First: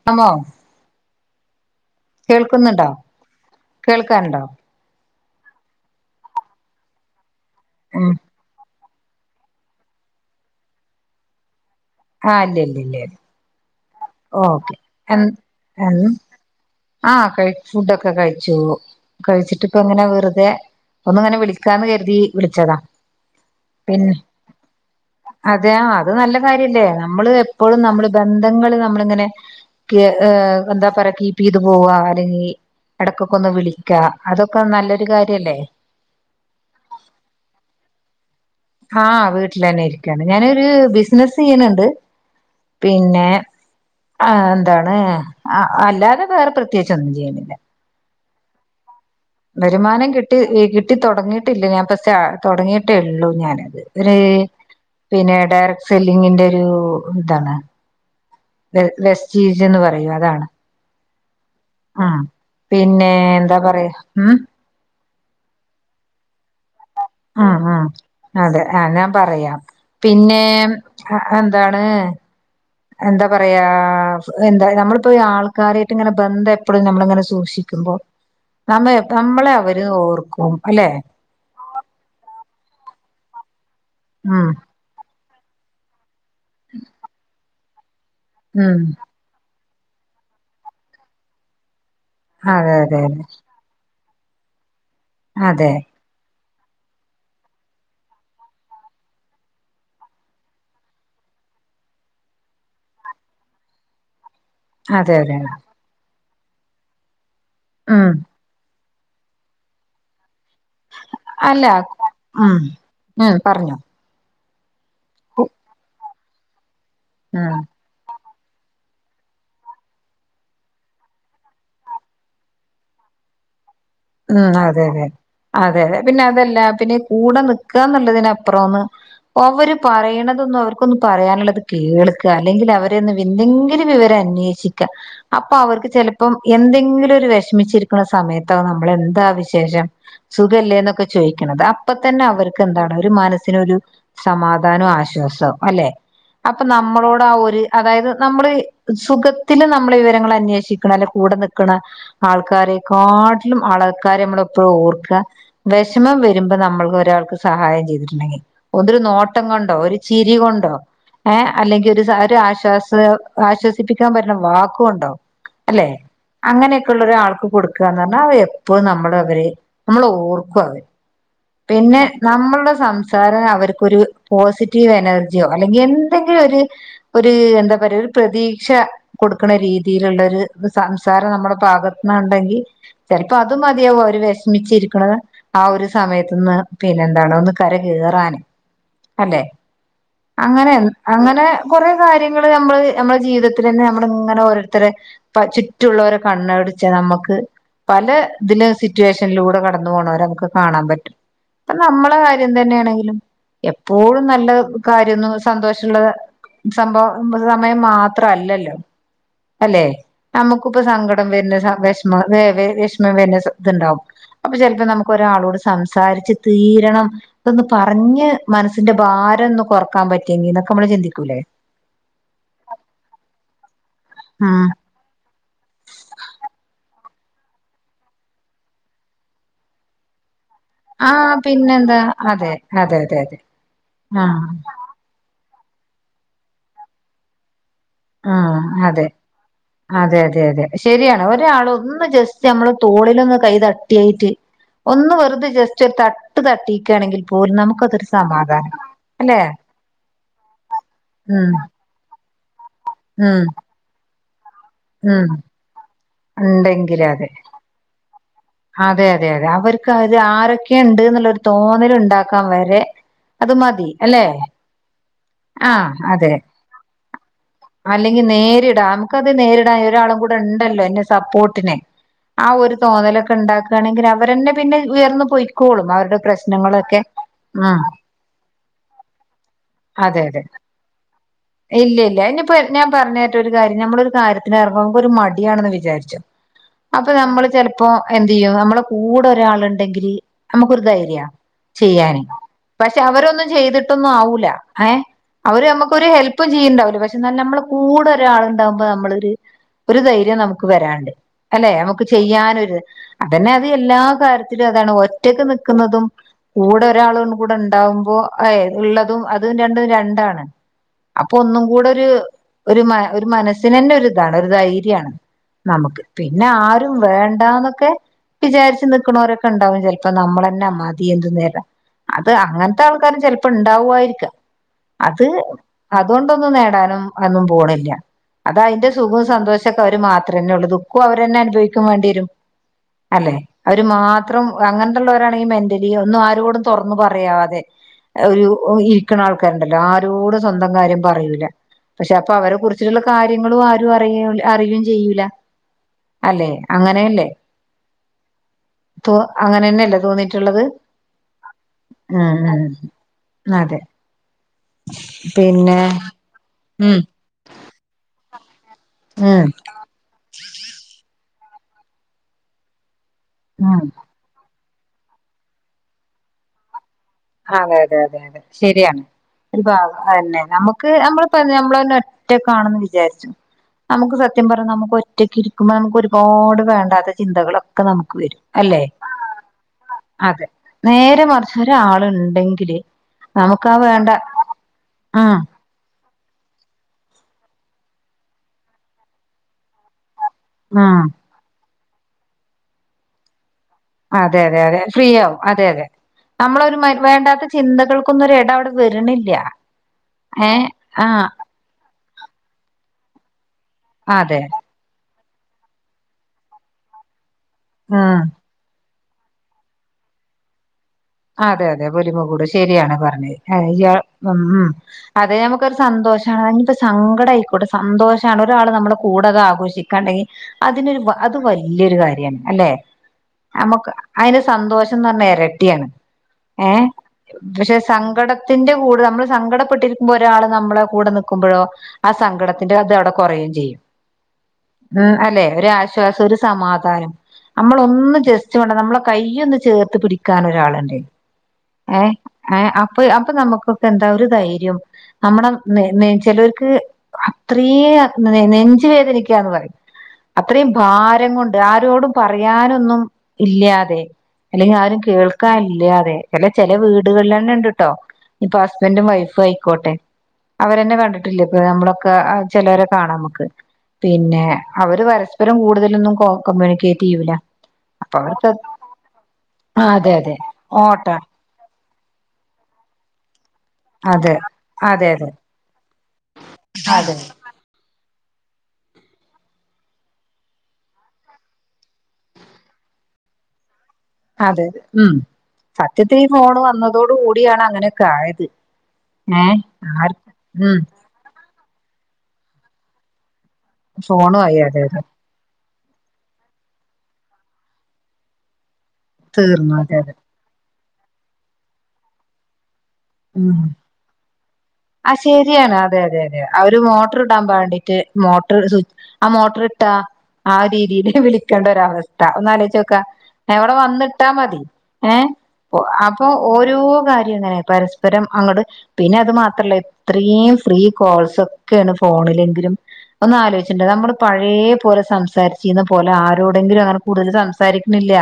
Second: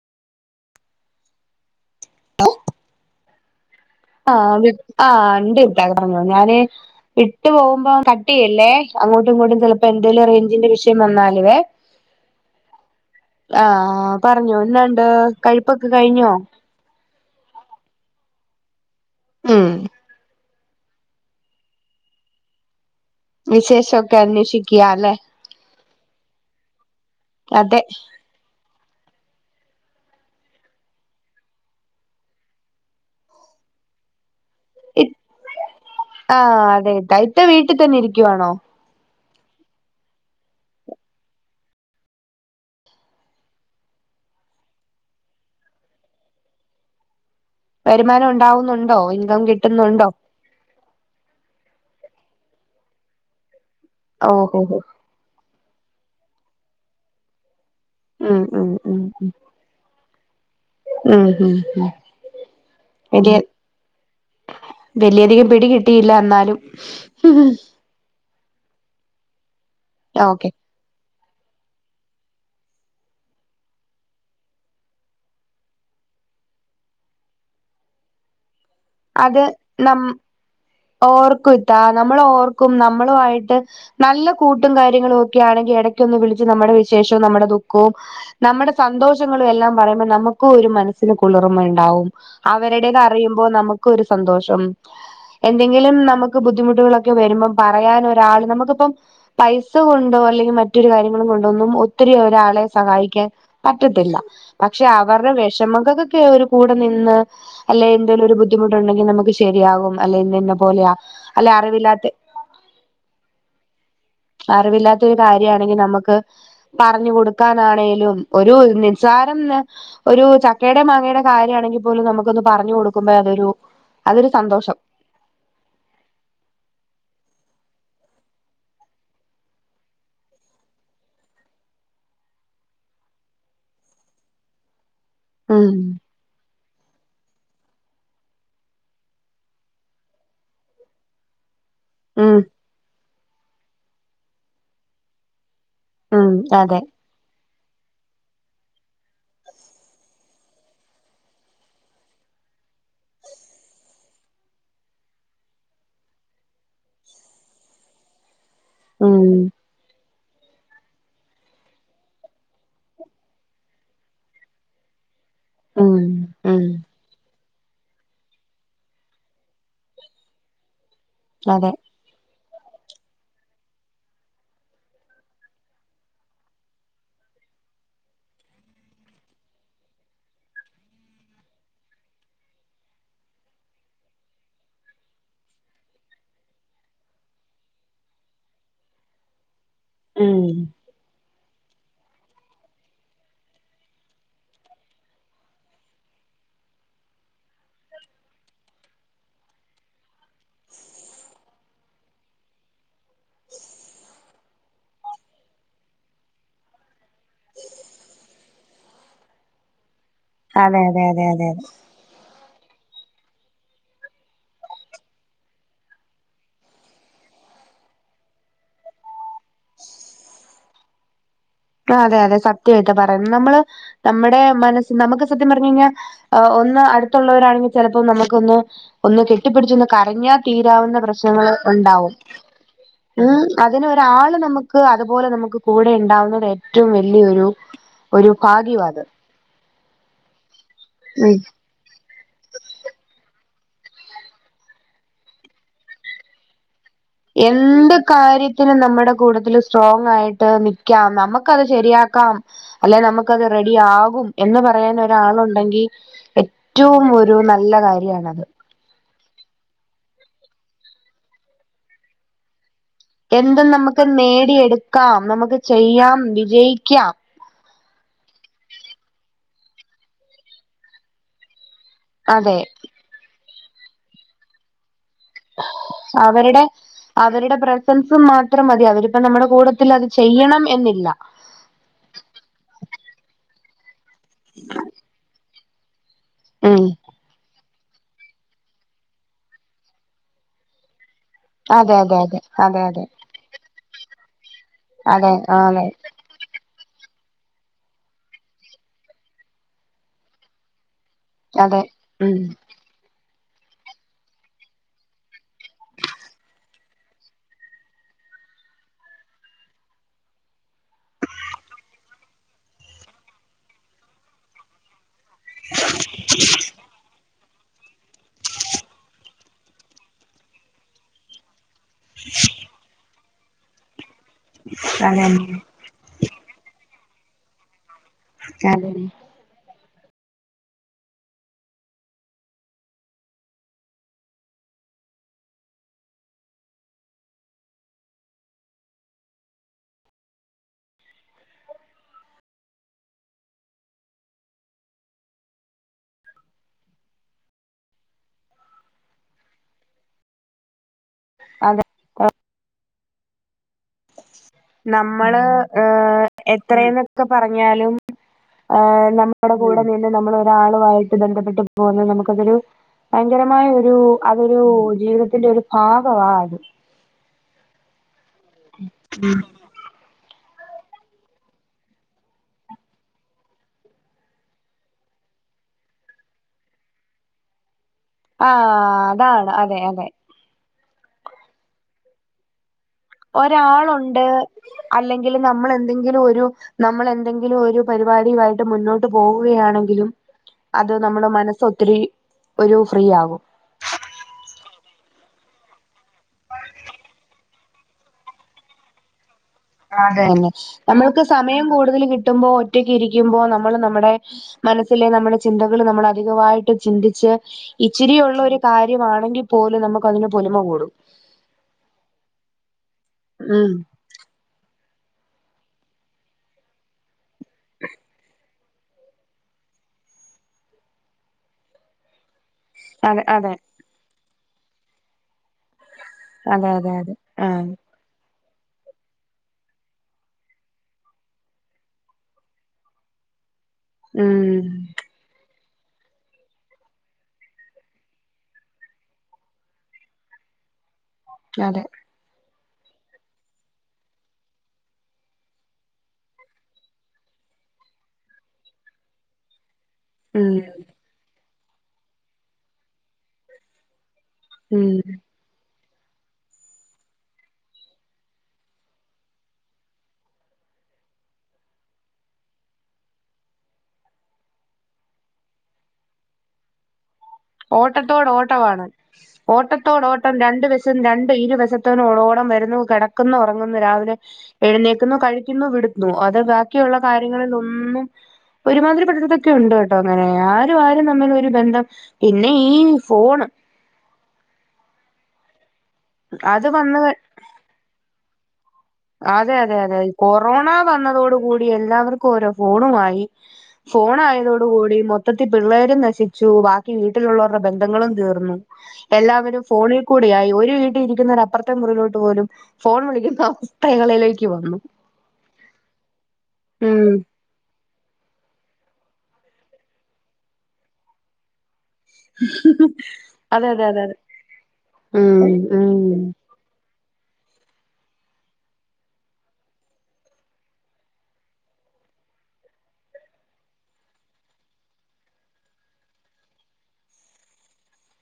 [unintelligible] കേൾക്കുന്നുണ്ടോ കേൾക്കാനുണ്ടോ ആഹ് വി ആഹ് ഇണ്ട് [unintelligible] ഞാന് വിട്ട് പോകുമ്പോ ഉം കട്ട് ചെയ്യല്ലേ അങ്ങോട്ടും ഇങ്ങോട്ടും ചിലപ്പോ എന്തേലും റേഞ്ചിന്റെ വിഷയം വന്നാലുവേ ആഹ് ഇല്ല ഇല്ല ഇല്ല ആഹ് പറഞ്ഞോ ഓക്കെ എന്താണ്ട് കഴുപ്പൊക്കെ കഴിഞ്ഞോ ആഹ് കഴിച്ചു ഫുഡൊക്കെ കഴിച്ചുള്ളു ഉം കഴിച്ചിട്ടിപ്പ ഇങ്ങനെ വെറുതെ ഒന്ന്ങ്ങനെ വിളിക്കാന്ന് കരുതി വിളിച്ചതാ. വിശേഷൊക്കെ അന്വേഷിക്ക്യ ല്ലേ അതെയ അത് നല്ല കാര്യല്ലേ നമ്മള് എപ്പളും അതെ നമ്മള് ബന്ധങ്ങൾ നമ്മള് ഇങ്ങനെ ക്ക് എന്താ പറയ കീപ്പ് ചെയ്ത് പോവാ അല്ലെങ്കിൽ എടക്കൊക്കെ ഒന്ന് വിളി ക്ക അതൊക്കെ നല്ലൊരു കാര്യല്ലേ ആഹ് അതെ ഇത്ത ഇത്ത വീട്ടിൽ തന്നെ ഇരിക്കുവാണോ ആഹ് വീട്ടിൽ തന്നെ ഇരിക്കയാണ് ഞാനൊരു ബിസിനസ് ചെയ്യ്ണ്ണ്ട് പിന്നെ ആഹ് എന്താണ് അല്ലാതെ വേറെ പ്രത്യേകിച്ചൊന്നും ചെയ്യ്ണില്ല വരുമാനം ഉണ്ടാവുന്നുണ്ടോ ഇൻകം കിട്ടുന്നുണ്ടോ ട്ടി കിട്ടി തുടങ്ങിയിട്ടില്ല ഞാൻ പ തുടങ്ങിയിട്ടേള്ളൂ ഞാനത് ഒരു ഓഹോഹോ പിന്നെ ഡയറക്ട് സെല്ലിങ്ങിന്റെ ഒരു ഇതാണ് ഉം ഉം ഉം ഉം വെസ്റ്റീജ് എന്ന് പറയും അതാണ് ഉം [unintelligible] ആഹ് പിന്നെ വലിയ എന്താ പറയാ ഉം വലിയധികം പിടി കിട്ടിയില്ല എന്നാലും ആഹ് ആഹ് അതെ ആഹ് ഞാൻ പറയാം പിന്നെ ഓക്കെ എന്താണ് എന്താ പറയാ എന്താ നമ്മളിപ്പോ ഈ ആൾക്കാരായിട്ട് ഇങ്ങനെ ബന്ധം എപ്പളും നമ്മളിങ്ങനെ സൂക്ഷിക്കുമ്പോൾ നമ്മ നമ്മളെ അവര് ഓർക്കും അല്ലെ ഓർക്കു ഇത്താ നമ്മള ഓർക്കും നമ്മളു ആയിട്ട് നല്ല ഉം കൂട്ടും കാര്യങ്ങളും ഒക്കെ ആണെങ്കി എട ക്കൊന്ന് വിളിച്ച് നമ്മുടെ വിശേഷവും നമ്മുടെ ദുഖവും നമ്മുടെ ഉം സന്തോ [unintelligible] എല്ലാം പറയുമ്പോ നമുക്ക് ഒരു മനസ്സിന് കുളിർമ ഉണ്ടാവും അതെ അവരുടേത് അതെ അറിയുമ്പോ നമു ക്കൊരു സന്തോഷം അതെ എന്തെങ്കിലും നമുക്ക് ബുദ്ധിമുട്ടുകളൊക്കെ വരുമ്പം പറയാൻ ഒരാള് നമുക്കിപ്പം പൈസ കൊണ്ടോ അല്ലെങ്കിൽ മറ്റൊരു കാര്യങ്ങളും കൊണ്ടോ ഒന്നും ഒത്തിരി ഒരാളെ സഹായിക്കാൻ പറ്റത്തില്ല പക്ഷെ അതെ അവരുടെ അതെ അതെ വിഷമഖൊക്കെ ഒരു കൂടെ നിന്ന് അല്ലെ ഉം എന്തേലും ഒരു ബു ദ്ധിമുട്ടുണ്ടെങ്കിൽ നമുക്ക് ശരിയാകും അല്ലെ നിന്നെ പോലെയാ അല്ലെ അല്ല അറിവില്ലാത്ത ഉം ഉം പർഞ്ഞോ അറിവില്ലാത്തരു കാര്യാണെങ്കി നമുക്ക് പറഞ്ഞു ഉം കൊടുക്കാനാണേലും ഒരു നിസാരം ന ഒരു ചക്കേടേം മാങ്ങേടേം കാര്യാണെങ്കി പോലും നമുക്കൊന്ന് പറഞ്ഞു കൊടുക്കുമ്പേ അതൊരു അതൊരു ഉം സന്തോഷം അതെ അതെ അതെ അതെ പിന്നെ അതെല്ലാ പിന്നെ കൂടെ നിക്കാന്ന്ള്ളതിനപ്പുറോന്ന് ഒവര് പറയ്ണതൊന്നും അവർക്കൊന്നും പറയാന്ള്ളെത് കേൾക്ക അല്ലെങ്കിലവരെയൊന്ന് വെന്തെങ്കിലും വിവെരം അന്നേ ശിക്കാ അപ്പ ഉം അവർക്ക് ചെലപ്പം എന്തെങ്കിലൊര് വെഷ്മിച്ചിരിക്ക്ണ സമയത്താണ് മ്മെളെന്താ വിശേഷം സുഖല്ലേന്നൊക്കെ ചോയ്ക്ക്ണെത് അപ്പ തന്നെ ഉം അവര്ക് ക്കെന്താണ് ഒര് മനസ്സിനൊരു സമാധാനു ആശ്വാസം അല്ലെ ഉം അപ്പം അതെ നമ്മളോടാ ഒര് അതായത് നമ്മ്ള് സുഖത്തില് നമ്മ്ള് വിവെരങ്ങളന്നേഷിക്ക്ണെ അല്ലെ കൂടെ നിക്ക്ണെ ആൾക്കാരെക്കാട്ട്ലും ആളക്കാരെമ്മെളെപ്പെഴു ഓർക്കാ വെഷെമം വെരുമ്പം നമ്മൾക്ക് ഒരാൾക്ക് സഹായം ചെയ്ത്ട്ട്ണ്ടെങ്കി ഒന്നൊരു ഉം നോട്ടം കൊണ്ടോ ഒര് ചിരി കൊണ്ടോ ഏഹ് അല്ലെങ്കി ഒര് സ ഒര് ആശ്വാസ ആശ്വസിപ്പിക്കാം പറ്റ്ണ വാക്ക് കൊണ്ടോ അല്ലേ ഉം ഉം അങ്ങെനെക്കെള്ളൊരാൾക്ക് കൊട്ക്കാർഞ്ഞാൽ അവെ എപ്പഴും നമ്മെളെ അവെര് നമ്മെളെ ഓർക്കു അവെ അതെ പിന്നെ നമ്മൾടെ സംസാര അവര്ക്കൊര് പോസിറ്റീവ് എനെർജ്യോ അല്ലെങ്കി എന്തെങ്കിലൊര് ഒര് എന്താ പറയാ ഒര് പ്രതീക്ഷാ കൊട്ക്ക്ണ രീതില്ള്ളാെര് സംസാരം നമ്മടെ ഭാഗത്ത്ന്ന്ണ്ടെങ്കി ചെൽപ്പം അത് മതിയാവും അവെര് വെഷ്മിച്ചിരിക്ക്ണെ ആ ഒര് സമയത്ത് ന്ന് പിന്നെന്താണ് ഒന്ന് കര കേറാന് അല്ലേ ഉം അങ്ങെനെ എൻ അങ്ങെനെ കൊറേ കാര്യങ്ങെള് നമ്മള് ഞമ്മളെ ജീവിതത്തിലെന്നെ നമ്മള്ങ്ങെനെ ഓരോര്ത്തെര് പ്പ ചുറ്റുള്ളോരെ കണ്ണോടിച്ചാ നമക്ക് പല തില് സിറ്റുവേഷൻലൂടെ കടന്ന് പോണോരെ നമുക്ക് കാണാം പറ്റും ഇപ്പ നമ്മളെ കാര്യം തന്നേണെങ്കിലും എപ്പോഴും നല്ല കാര്യൊന്നും സന്തോഷ്ള്ളെ സംഭവം സമയം മാത്ര അല്ലല്ലോ അല്ലേ ഞമ്മക്കുപ്പ അതെ അതെ അതെ സങ്കടം അതെ വെര്ന്ന് സമേഷ് വെ വേം വെഷ്മം വെര്ന്ന സത്ത്ണ്ടാവും അപ്പ ചെൽപ്പം നമുക്കാെരാളോട് സം സാരിച്ച് തീരെണം ഇതൊന്ന് പർഞ്ഞ് മനസ്സിന്റെ ഭാരൊന്ന് കൊറ്ക്കാം പറ്റ്യെങ്കിന്നൊക്കെ മ്മള് ചിന്തിക്കൂലേ ആഹ് അതെ അതെ സത്യായിട്ട് പറയ്ന്ന് നമ്മള് നമ്മടേ ഉം മനസ് നമുക്ക് സത്യം പറഞ്ഞഴിഞ്ഞാ ഏഹ് ഒന്ന് അടുത്തുള്ളവരാണെങ്കി ചെലപ്പം നമുക്കൊന്ന് ഒന്ന് കെട്ടിപ്പിടിച്ചൊന്ന് കരഞ്ഞാ തീരാവുന്ന ആ പ്രശ്നങ്ങെള് പിന്നെന്താ ഉണ്ടാവും അതെ അതെ അതെ അതെ ഉം ആ അതിനൊരാള് നമുക്ക് അതുപോലെ നമുക്ക് കൂടെ ഇണ്ടാവുന്നത് ഏറ്റവും വല്യൊരു ആഹ് അതെ അതെ അതെ അതെ ശരിയാണ് ഉം ഒരാള് ഒന്ന് ജെസ് റ്റ് നമ്മളെ തോളിലൊന്ന് കൈ തട്ടിയിറ്റ് ഒന്ന് വെറ്തെ ജസ്റ്റാെര് തട്ട് തട്ടി എന്ത് കാര്യത്തിനും നമ്മടെ അല്ലെ കൂടെത്തില് സ്ട്രോങ്ങായിട്ട് നിക്ക്യാം ഉം നമക്കത് ശെരിയാക്കാം അല്ലെ നമ്ക്കത് ഉം റെഡി ആകും എന്ന് ഉം പറയാനൊരാളുണ്ടെങ്കി ഉണ്ടെങ്കില് എറ്റവും അതെ ഒരു നല്ല കാര്യാണത് അതെ അതെ അതെ അവര്ക്ക് അത് ആരൊക്കേണ്ട്ന്ന്ള്ളൊരു തോന്നല്ണ്ടാക്കാം വെരെ എന്തും നമ്മക്ക് നേടിയെട്ക്കാം നമ് ആഹ് അതെ അല്ലെങ്കി നേരിടാം അമ്ക്കത് നേരിടാൻ ഒരാളും കൂടെണ്ടല്ലോ എന്റെ സപ്പോട്ടിന് ആ അതെ ഒര് തോന്നലൊക്കെണ്ടാക്കാണെങ്കി അവരെന്നെ പിന്നെ ഉയർന്ന് പാെയ് ക്കോളും അവര്ടെ പ്രശ്നങ്ങളൊക്കെ ആഹ് ത് മാത്രം മതി അവരിപ്പ നമ്മുടെ കൂടത്തിൽ അത് ചെയ്യണം എന്നില്ല ഇല്ല്യ ഇല്ല്യ ഇനിപ്പ ഞാൻ പറ്ഞ്ഞെര്ട്ടേ ഒരു കാര്യം നമ്മൊളൊരു കാര്യത്തിന് എറ്ങ്ങുമ്പോ ഒരു മടിയാണെന്ന് വിചാരിച്ചു ഉം അപ്പൊ നമ്മള് ചെല്പ്പോ എന്തെയ്യും നമ്മളെകൂടെ ഒരാളുണ്ടെങ്കില് നമുക്കൊരു ധൈര്യ അതെ അതെ ചെയ്യാന് അതെ അതെ അതെ പക്ഷെ അവരൊന്നും ചെയ്തിട്ടൊന്നും ആവൂല്ല ഏഹ് അതെ അവര് അതെ നമ്മുക്കൊരു ഹെല്പ്പും ചെയ്യുണ്ടാവില്ല പക്ഷെ എന്ന നമ്മള് കൂടെ ഒരാളണ്ടാകുമ്പോ നമ്മളൊരു ഒരുധൈര്യം നമുക്ക് വെരാണ്ട് അല്ലെ അതെ നമുക്ക് ഉം ചെയ്യാനൊരുത് അതന്നെ അത് എല്ലാ കാര്യത്തിലും അതാണ് ഒറ്റക്ക് നി ക്കുന്നതും കൂടെ ഒരാള് കൂടെ ഉണ്ടാവുമ്പോ അയ് ള്ളതും അ തും രണ്ടും രണ്ടാണ് അപ്പൊ ഒന്നും കൂടെ ഒരു ഒരു മ ഒരു മനസ്സിനന്നെ ഒരിതാണ് ഒരു ധൈര്യണ് നമുക്ക് പിന്നെ ആരും വേണ്ടന്നൊക്കെ വിചാരിച്ച്ച് നിക്ക്ണോരൊക്കെണ്ടാവും ചെല്പ്പോ നമ്മളന്നാ മതി എന്തു നേരാ അത് അങ്ങൻതെ ആൾക്കാരും ചെലപ്പോ ഇണ്ടാവുആയിരിക്കാം അത് അതന്നെ അതോണ്ടൊന്നും നേടാനും അന്നും പോണില്ല അത് അയിന്റെ അതന്നെ സുഖം സന്തോഷ ക്കെ അവർ മാത്രന്നെ ഉള്ളൂ ദുഃഖോം അവരന്നെ അനുഭവിക്കും വേണ്ടിരും അല്ലെ അവര് മാത്രം അങ്ങൻത്തുള്ളൊരാണെങ്കി മെന്റലി ഒന്നും ആരോടും തൊറന്ന്പറയാതെ ഒരു ഇരിക്ക്ണ ആൾക്കാരുണ്ടല്ലോ ആരോടും സ്വന്തം കാര്യം പറയൂല പക്ഷെ അപ്പൊ അവരെ കുറിച്ചിട്ടുള്ള കാര്യങ്ങളും ആരും അറിയ അറിയും ചെയ്യൂല അല്ലെ അങ്ങനെയല്ലേ ത്തോ അങ്ങനെന്നെയല്ലേ തോന്നിട്ട്ള്ളത് അതെ അഹ് അഹ് അതെ നമ്മള് പിന്നെ ഏഹ് ഉം എത്രെന്നൊക്കെ പറഞ്ഞാലും ഏഹ് ഉം നമ്മുടെ കൂടെ നിന്ന് നമ്മൾ ഒരാളുവായിട്ട് ബന്ധപ്പെട്ട് പോകുന്നത് നമുക്കതൊരു ഉം ഭയങ്കരമായൊരു അതൊരു ജീവിതത്തിന്റെ ഒരു ഭാഗവാ അത് അതെതെതെ അതെ ശരിയാ ഒരുഭാഗ അയെന്നെ നമുക്ക് നമ്മള് പറഞ്ഞ നമ്മളന്നെ ഒറ്റക്കാണെന്ന് വിചാരിച്ചു നമുക്ക് സത്യം പറഞ്ഞ നമുക്ക് ഒറ്റക്കിരിക്കുമ്പോ നമുക്ക് ഒരുപാട് വേണ്ടാത്ത ചിന്തകളൊ ക്കെ നമുക്ക് വരും ആഹ് അല്ലെ അതാണ് അതെ അതെ നേരെ മറിച്ചൊരാളുണ്ടെങ്കില് ഒരാളുണ്ട് ഉം അല്ലെങ്കില് നമ്മളെന്തെങ്കിലു ഒരു നമ്മൾ എന്തെങ്കിലും ഒരു പരിപാടിയുമായിട്ട് മുന്നോട്ട് പോവുകയാണെങ്കിലും അത് ഉം നമ്മുടെ മനസ്സൊ ത്തിരി ഒരു ഫ്രീ ആകും അതെ അതെ അതെ ഫ്രീ ആവും അതെ അതെ നമ്മളൊരു വേണ്ടാത്ത ചിന്തകൾക്കൊന്നും ഒരെടം അവിടെ വരണില്ല അതെന്നെ ഏ ആ നമ്മൾക്ക് സമയം കൂടുതൽ കിട്ടുമ്പോ ഒറ്റക്ക് ഇരിക്കുമ്പോ നമ്മള് നമ്മടെ അതെ മനസ്സിലെ നമ്മളെ ചിന്തകൾ നമ്മള അധികവായിട്ട് ചിന്തിച്ച് ഉം ഇച്ചിരിയുളെളാരു കാര്യമാണെങ്കി പോലും നന്മക്കതിന് പൊലിമ കൂടും അതെ അതെ പൊലിമ കൂടും ശരിയാണ് പറഞ്ഞത് ഉം ഇയാ ഉം ഉം അത് ഞമുക്കൊരു സന്തോഷാണ് അനിപ്പോ സങ്കടായിക്കോട്ടെ സന്തോഷാണ് ഒരാള് നമ്മളെ കൂടെതാഘോഷിക്കാണ്ടെങ്കിൽ അതിനൊരു അത് വല്യൊരു കാര്യാണ് അല്ലെ അതെ അതെ അമുക്ക് അയിന് സന്തോഷന്ന് പറഞ്ഞാ ഇരട്ടിയാണ് അതെ ഏഹ് അതെ അതെ ആഹ് പക്ഷെ സങ്കടത്തിന്റെ കൂടെ നമ്മൾ സങ്കടപ്പെട്ടിരിക്കുമ്പോ ഒരാള് നമ്മളെ കൂടെ നിക്കുമ്പോഴോ ആ സങ്കടത്തിന്റെ അത് അവിടെ കുറയേംചെയ്യും ഉം ഉം അല്ലെ ഒരാശ്വാസം ഒരു സമാധാനം നമ്മളൊന്ന് ജസ്റ്റ് വേണ്ട നമ്മളെ കയ്യൊന്ന് ചേർത്ത് പിടിക്കാൻ ഒരാളുണ്ട് ഇക്കതെ ഏഹ് ഏഹ് അപ്പൊ അപ്പൊ നമുക്കൊക്കെ എന്താ ഒരു ധൈര്യം നമ്മുടെ നെ ചെലോർക്ക് അത്രയും നെഞ്ച് വേദനിക്കാന്ന് പറയും ഉം അത്രയും ഭാരം കൊണ്ട് ആരോടും പറയാനൊന്നും ഇല്ലാതെ അല്ലെങ്കിൽ ഉം ആരും കേൾക്കാനില്ല അതെയതെ അല്ല ചെല വീടുകളിൽ തന്നെ മണ്ട്ട്ടോ ഇപ്പൊ ഹസ്ബന്റും വൈഫും ആയിക്കോട്ടെ അവരെന്നെ കണ്ടിട്ടില്ലെ ഇപ്പ നമ്മളൊക്കെ ചെലോരെ കാണാം നമക്ക് പിന്നെ അവര് പരസ്പരം കൂടുതലൊന്നും കൊ കമ്മ്യൂണിക്കേറ്റ് ചെയ്യൂല അപ്പൊ ഓട്ടത്തോട് അവർക്ക് ഓട്ടമാണ് ഓട്ടത്തോട അതെ ഓട്ടം അതെ രണ്ട് വശം ഓട്ട രണ്ട് ഇരുവശത്തോട ഓടം വരുന്നു കിടക്കുന്നു ഉറങ്ങുന്നു രാവിലെ അതെ അതെ എഴുന്നേക്കുന്നു കഴി ക്കുന്നു വിടുന്നു അത് ബാക്കിയുള്ള അതെ അതെ കാര്യങ്ങളിൽ ഒന്നും ഒരുമാതിരിപ്പെട്ടടത്താക്കെ ഉണ്ട് കേട്ടോ അങ്ങനെ ആരും ആരും തമ്മിലൊരു ബന്ധം പിന്നെ ഈ ഫോണ് അതെ ഉം സത്യത്തിൽ ഈ ഫോണ് അത് വന്ന് വന്നതോട് കൂടിയാണ് അങ്ങനെയൊക്കെ ആയത് ഏഹ് അതെയതെയതെ ആർ കൊറോണ ഉം വന്നതോടു കൂടി എല്ലാവർക്കും ഓരോ ഫോണുവായി ഫോണു ആയി അതെ ഫോണായതോടുകൂടി അതെ മൊത്തത്തിൽ പിള്ളേരും നശിച്ചു ബാക്കി വീട്ടിലുള്ളവരുടെ ബന്ധങ്ങളും തീർന്നു എല്ലാവരും തീർന്നു അതെ ഫോണിൽ അതെ കൂടെയായി ഒരു വീട്ടിൽ ഇരിക്കുന്നവർ അപ്പുറത്തെ മുറിലോട്ട് പോലും ഫോൺ വിളിക്കുന്ന ഉം അവസ്ഥകളിലേക്ക് വന്നു ആ ശരിയാണ് അതെയതെയതെ അവര് ഉം മോട്ടർ ഇടാൻ ബാണ്ടീട്ട് മോട്ടർ സ്വി ആ മോട്ടർ ഇട്ടാ ആ രീതില് വിളിക്കേണ്ടരവസ്ഥ ട്ട ഒന്നാലേചിച്ചോക്കാ അതെ എവിടെ അതെ അതെ അതെ വന്നിട്ടാ മതി ഏഹ് ഉം ഉം അപ്പൊ ഓരോ കാര്യങ്ങനെ പരസ്പരം അങ്ങട് പിന്നെ അത് മാത്ര ത്രല്ല ഇത്രയും ഫ്രീ കോൾസ് ഒക്കെയാണ് ഫോണിലെങ്കിലും ഒന്നാലോചിച്ചിണ്ടാ നമ്മള് പഴയ പോലെ സംസാരിച്ചിന്ന പോലെ ആരോടെങ്കിലും അങ്ങനെ കൂടുതൽ സംസാരിക്കണില്ല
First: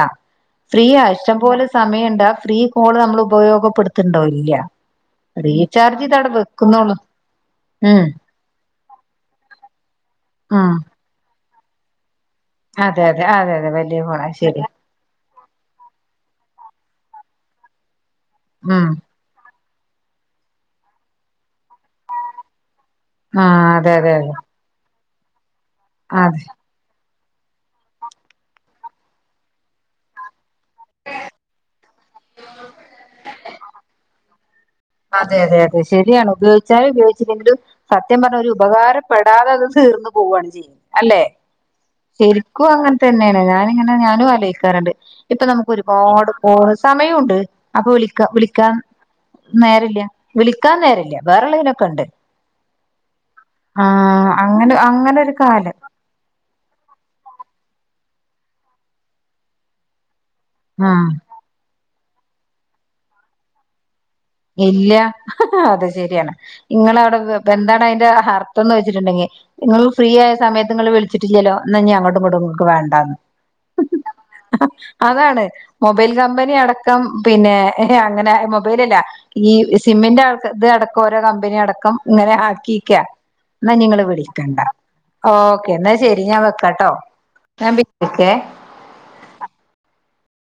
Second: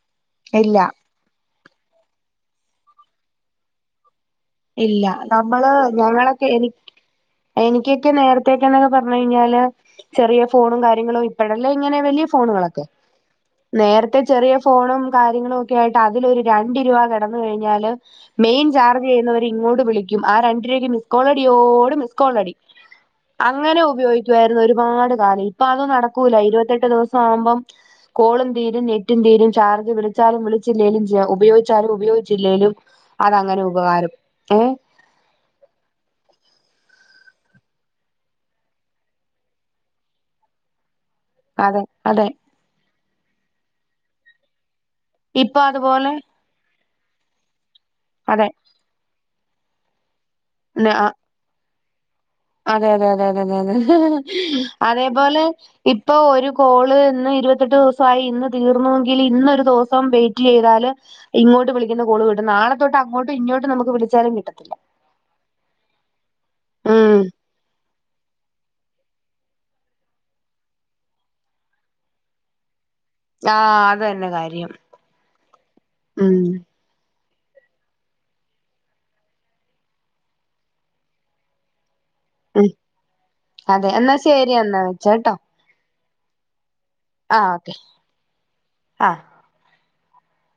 ഇല്ല ഫ്രീയാ ഇഷ്ടം പോലെ സമയുണ്ടാ ഫ്രീ കോള് നമ്മൾ ഉപയോഗപ്പെടുത്തുണ്ടോ ഇല്ല ഇല്ല നമ്മള് റീചാർജ് ചെയ്ത് അവിടെ ഞങ്ങളൊക്കെ എനി വെക്കുന്നുള്ളൂ ഉം എനിക്കൊക്കെ നേര ത്തെക്കെന്നൊക്കെ പറഞ്ഞെഴിഞ്ഞാല് ചെറിയ ഉം ഫോണും കാര്യങ്ങളും ഇപ്പോഴെല്ലെ ഇങ്ങനെ വലിയ ഫോണുകളൊക്കെ അതെ അതെ അതെ അതെ വലിയ നേരത്തെ ഫോണാ ചെറിയ ശരിയാ ഫോണും കാര്യംങ്ങൾക്കേ ആയിട്ട് അതിലൊരു രണ്ട് രൂപ കിടന്നു കഴിഞ്ഞാല് മെയിൻ ഉം ചാർജ് ചെയ്തു ഇങ്ങോട്ട് വിളിക്കും ആ രണ്ട് രൂപക്ക് മിസ് കോളടിയോട് മിസ് കോളടി. ആഹ് അങ്ങനെ അതെ അതെ അതെ ഉപയോഗികായിരുന്നു ഒരുപാട് കാലം ഇപ്പൊ അത് നടക്കൂല അതെ ഇരുപത്തി ത്തെട്ട് ദിവസാകുമ്പോ കോളും തീരും നെറ്റും തീരും ചാർജ്ജ് വിളിച്ചാലും വിള ജില്ലയിലും ഉപയോഗിച്ചാലും ഉപയോഗിച്ചില്ലേലും അതങ്ങനെ ഉപകാരം ഏ അതെ അതെ അതെ ശരിയാണ് ഉപയോഗിചാലും ഉപയോഗിച്ചില്ലെങ്കിലും. സത്യം പറഞ്ഞ ഒരു ഉപകാരപ്പെടാതെ അത് തീർന്നു പോവുകയാണ് ചെയ്യേ അല്ലെ. അതെ അതെ. നിക്കും അങ്ങനെ തന്നെയാണ് ഞാനിങ്ങനെ ഞാനും ആലോയിക്കാറുണ്ട് ഇപ്പൊ നമുക്ക് ഒരുപാട്. ഓ സമയം ഉണ്ട് അപ്പൊ വിളിക്ക അതെ വിളിക്കാൻ. നേരല്ല വിളിക്കാൻ നേരില്ല വേറെള്ളതിലൊക്കെ ഉണ്ട്. അതെതെ അതെതെതതെ ആഹ് അങ്ങനെ അങ്ങനെ ഒരു അതേപോലെ കാലം ഇപ്പോ ഒരു കോള് ഇന്ന് ഇരുപത്തെട്ട് ദിവസമായി ഇന്ന് തീർന്നുവെങ്കിൽ ഇന്നരു ദിവസം വെറ്റ്. ചെയ്താല് ആഹ് ഇങ്ങോട്ട് വിളിക്കുന്ന കോള് കിട്ടും നാളെ തൊട്ട് അങ്ങോട്ടും ഇങ്ങോട്ടും നമുക്ക് വിളിച്ചാലും ക്കി ഇല്ല അത് ശരിയാണ് ഇങ്ങള ഉം അവ്ടെ എന്താണ് അതിന്റെ ഹർത്തന്ന് വെ ച്ണ്ടെങ്കി ഇങ്ങളും ഫ്രീയായ സമയത്ത് ഇങ്ങള് വിളിച്ചിട്ടില്ലലൊ ഇന്നഞ്ഞി അങ്ങ്ട്ടും ഇങ്ങ്ട്ടും ഇങ്ങക് വേണ്ടാന്ന്. ആഹ്‌ അത് തന്നെ കാര്യം. അതാണ് മൊബൈൽ ഉം കമ്പനി അടക്കം പിന്നെ അങ്ങനെ മൊബൈലല്ല. ഈ സിമ്മിന്റ് ആൾ ഇത് അടക്കം ഓരോ കമ്പനിയടക്കം. ഇങ്ങനെ ഉം ആക്കീക്ക ഇന്നഞി അതെ ഇങ്ങള് എന്നാ ശരി വിളിക്കണ്ട എന്നാ ഓ വെച്ചേട്ടോ ക്കെ ഇന്ന ശരി ഞാൻ വെക്കാട്ടോ ആഹ് ഞാൻ ഓക്കെ വിളിക്കേ ആഹ്.